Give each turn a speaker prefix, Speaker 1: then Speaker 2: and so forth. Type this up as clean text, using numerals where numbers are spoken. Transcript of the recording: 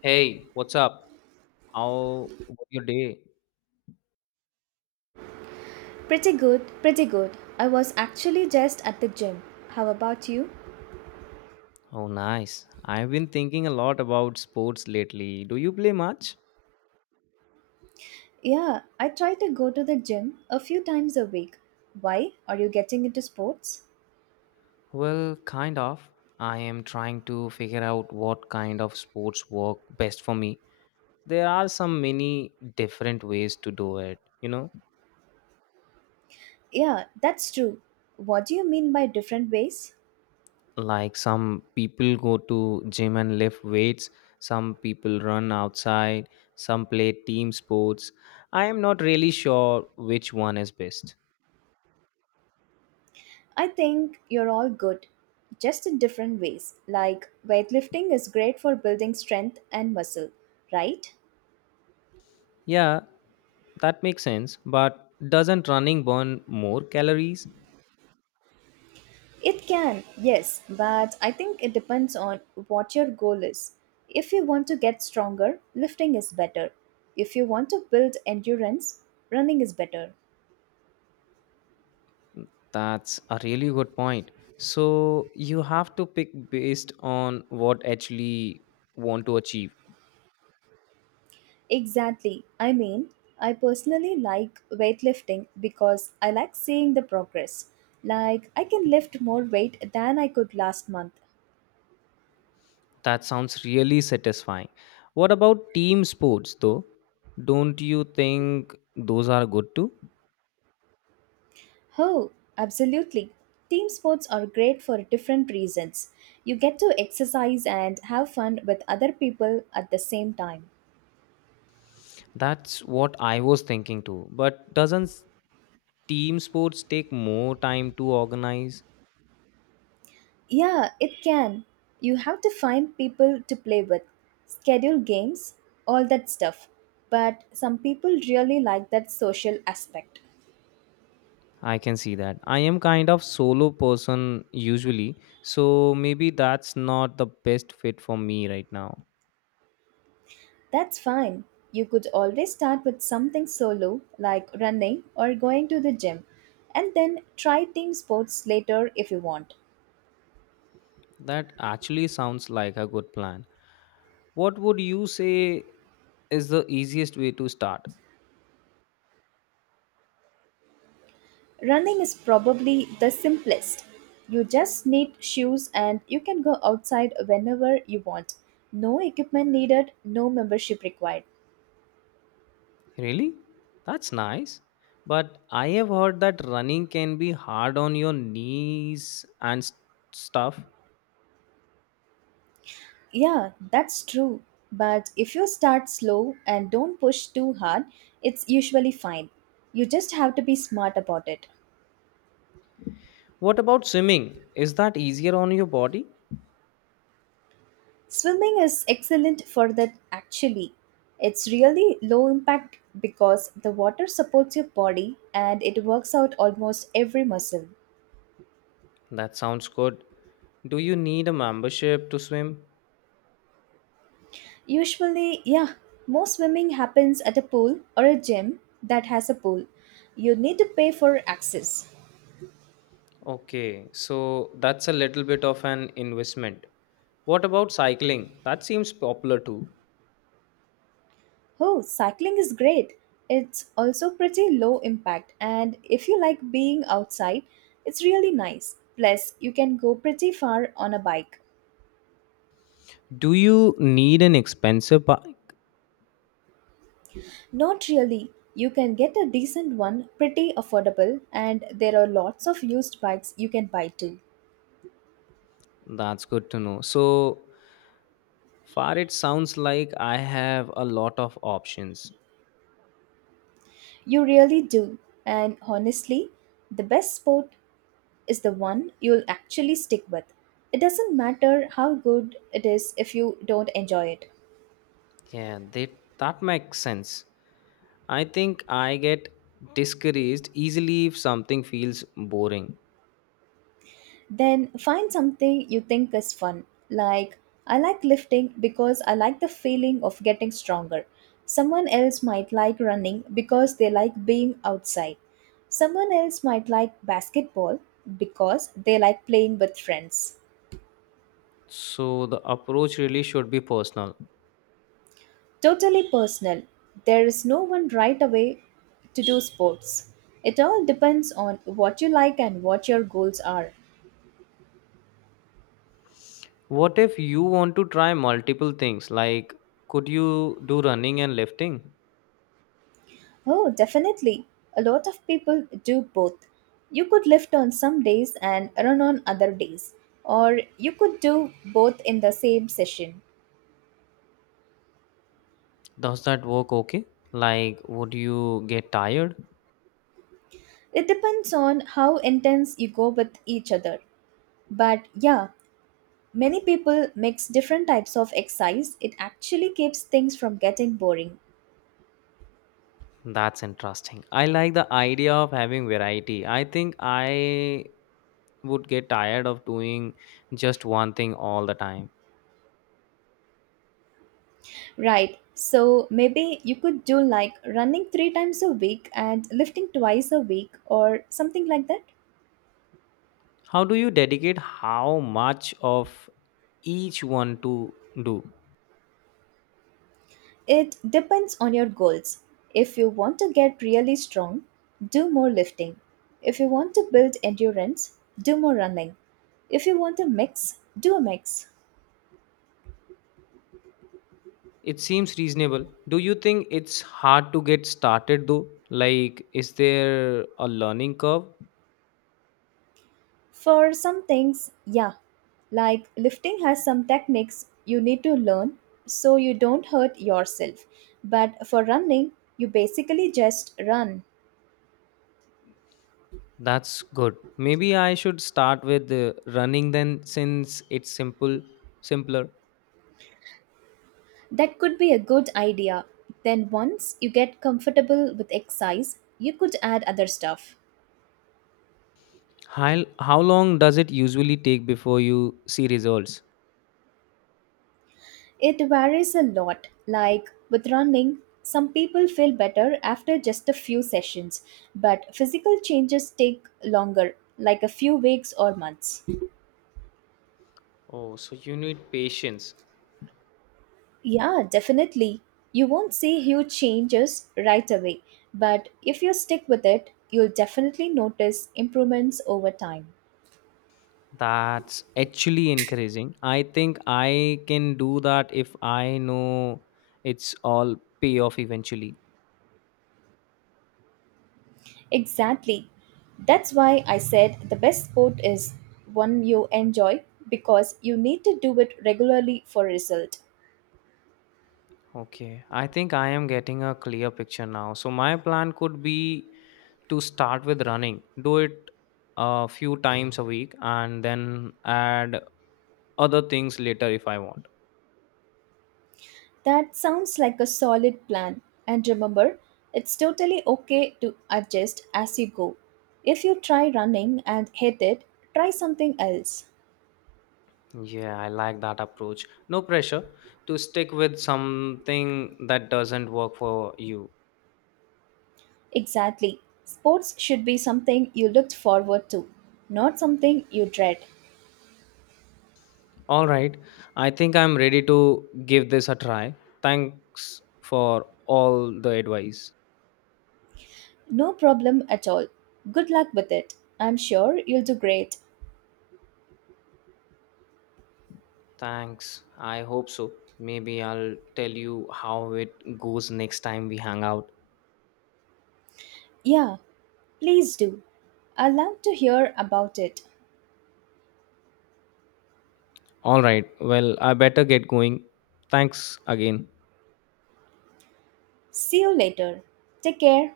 Speaker 1: Hey, what's up? How was your day?
Speaker 2: Pretty good, pretty good. I was actually just at the gym. How about you?
Speaker 1: Oh, nice. I've been thinking a lot about sports lately. Do you play much?
Speaker 2: Yeah, I try to go to the gym a few times a week. Why? Are you getting into sports?
Speaker 1: Well, kind of. I am trying to figure out what kind of sports work best for me. There are some many different ways to do it, you know?
Speaker 2: Yeah, that's true. What do you mean by different ways?
Speaker 1: Like some people go to gym and lift weights, some people run outside, some play team sports. I am not really sure which one is best.
Speaker 2: I think you're all good, just in different ways. Like weightlifting is great for building strength and muscle, right?
Speaker 1: Yeah, that makes sense, but doesn't running burn more calories?
Speaker 2: It can, yes, but I think it depends on what your goal is. If you want to get stronger, lifting is better. If you want to build endurance, running is better.
Speaker 1: That's a really good point. So you have to pick based on what actually want to achieve.
Speaker 2: Exactly. I mean, I personally like weightlifting because I like seeing the progress. Like, I can lift more weight than I could last month.
Speaker 1: That sounds really satisfying. What about team sports though? Don't you think those are good too?
Speaker 2: Oh, absolutely. Team sports are great for different reasons. You get to exercise and have fun with other people at the same time.
Speaker 1: That's what I was thinking too. But doesn't team sports take more time to organize?
Speaker 2: Yeah, it can. You have to find people to play with, schedule games, all that stuff. But some people really like that social aspect.
Speaker 1: I can see that. I am kind of solo person usually, so maybe that's not the best fit for me right now.
Speaker 2: That's fine. You could always start with something solo, like running or going to the gym, and then try team sports later if you want.
Speaker 1: That actually sounds like a good plan. What would you say is the easiest way to start?
Speaker 2: Running is probably the simplest. You just need shoes and you can go outside whenever you want. No equipment needed, no membership required.
Speaker 1: Really? That's nice. But I have heard that running can be hard on your knees and stuff.
Speaker 2: Yeah, that's true. But if you start slow and don't push too hard, it's usually fine. You just have to be smart about it.
Speaker 1: What about swimming? Is that easier on your body?
Speaker 2: Swimming is excellent for that actually. It's really low impact because the water supports your body and it works out almost every muscle.
Speaker 1: That sounds good. Do you need a membership to swim?
Speaker 2: Usually, yeah, most swimming happens at a pool or a gym that has a pool. You need to pay for access.
Speaker 1: Okay, so that's a little bit of an investment. What about cycling? That seems popular too.
Speaker 2: Oh, cycling is great. It's also pretty low impact, and if you like being outside, it's really nice. Plus, you can go pretty far on a bike.
Speaker 1: Do you need an expensive bike?
Speaker 2: Not really. You can get a decent one, pretty affordable, and there are lots of used bikes you can buy too.
Speaker 1: That's good to know. So far, it sounds like I have a lot of options.
Speaker 2: You really do. And honestly, the best sport is the one you'll actually stick with. It doesn't matter how good it is if you don't enjoy it.
Speaker 1: Yeah, that makes sense. I think I get discouraged easily if something feels boring.
Speaker 2: Then find something you think is fun. Like, I like lifting because I like the feeling of getting stronger. Someone else might like running because they like being outside. Someone else might like basketball because they like playing with friends.
Speaker 1: So the approach really should be personal.
Speaker 2: Totally personal. There is no one right away to do sports. It all depends on what you like and what your goals are.
Speaker 1: What if you want to try multiple things? Like, could you do running and lifting?
Speaker 2: Oh, definitely. A lot of people do both. You could lift on some days and run on other days, or you could do both in the same session.
Speaker 1: Does that work okay? Like, would you get tired?
Speaker 2: It depends on how intense you go with each other. But yeah, many people mix different types of exercise. It actually keeps things from getting boring.
Speaker 1: That's interesting. I like the idea of having variety. I think I would get tired of doing just one thing all the time.
Speaker 2: Right, so maybe you could do like running three times a week and lifting twice a week, or something like that.
Speaker 1: How do you dedicate how much of each one to do?
Speaker 2: It depends on your goals. If you want to get really strong, do more lifting. If you want to build endurance, do more running. If you want to mix, do a mix.
Speaker 1: It seems reasonable. Do you think it's hard to get started though? Like, is there a learning curve?
Speaker 2: For some things, yeah, like lifting has some techniques you need to learn so you don't hurt yourself. But for running, you basically just run.
Speaker 1: That's good. Maybe I should start with running then since it's simpler.
Speaker 2: That could be a good idea. Then, once you get comfortable with exercise, you could add other stuff.
Speaker 1: How long does it usually take before you see results?
Speaker 2: It varies a lot. Like with running, some people feel better after just a few sessions, but physical changes take longer, like a few weeks or months.
Speaker 1: Oh, so you need patience.
Speaker 2: Yeah, definitely. You won't see huge changes right away, but if you stick with it, you'll definitely notice improvements over time.
Speaker 1: That's actually encouraging. I think I can do that if I know it's all pay off eventually.
Speaker 2: Exactly. That's why I said the best sport is one you enjoy because you need to do it regularly for result.
Speaker 1: Okay, I think I am getting a clear picture now. So my plan could be to start with running, do it a few times a week, and then add other things later if I want.
Speaker 2: That sounds like a solid plan. And remember, it's totally okay to adjust as you go. If you try running and hate it, try something else.
Speaker 1: Yeah, I like that approach. No pressure to stick with something that doesn't work for you.
Speaker 2: Exactly. Sports should be something you looked forward to, not something you dread.
Speaker 1: All right, I think I'm ready to give this a try. Thanks for all the advice.
Speaker 2: No problem at all. Good luck with it. I'm sure you'll do great.
Speaker 1: Thanks, I hope so. Maybe I'll tell you how it goes next time we hang out.
Speaker 2: Yeah, please do. I'd love to hear about it.
Speaker 1: All right. Well, I better get going. Thanks again.
Speaker 2: See you later. Take care.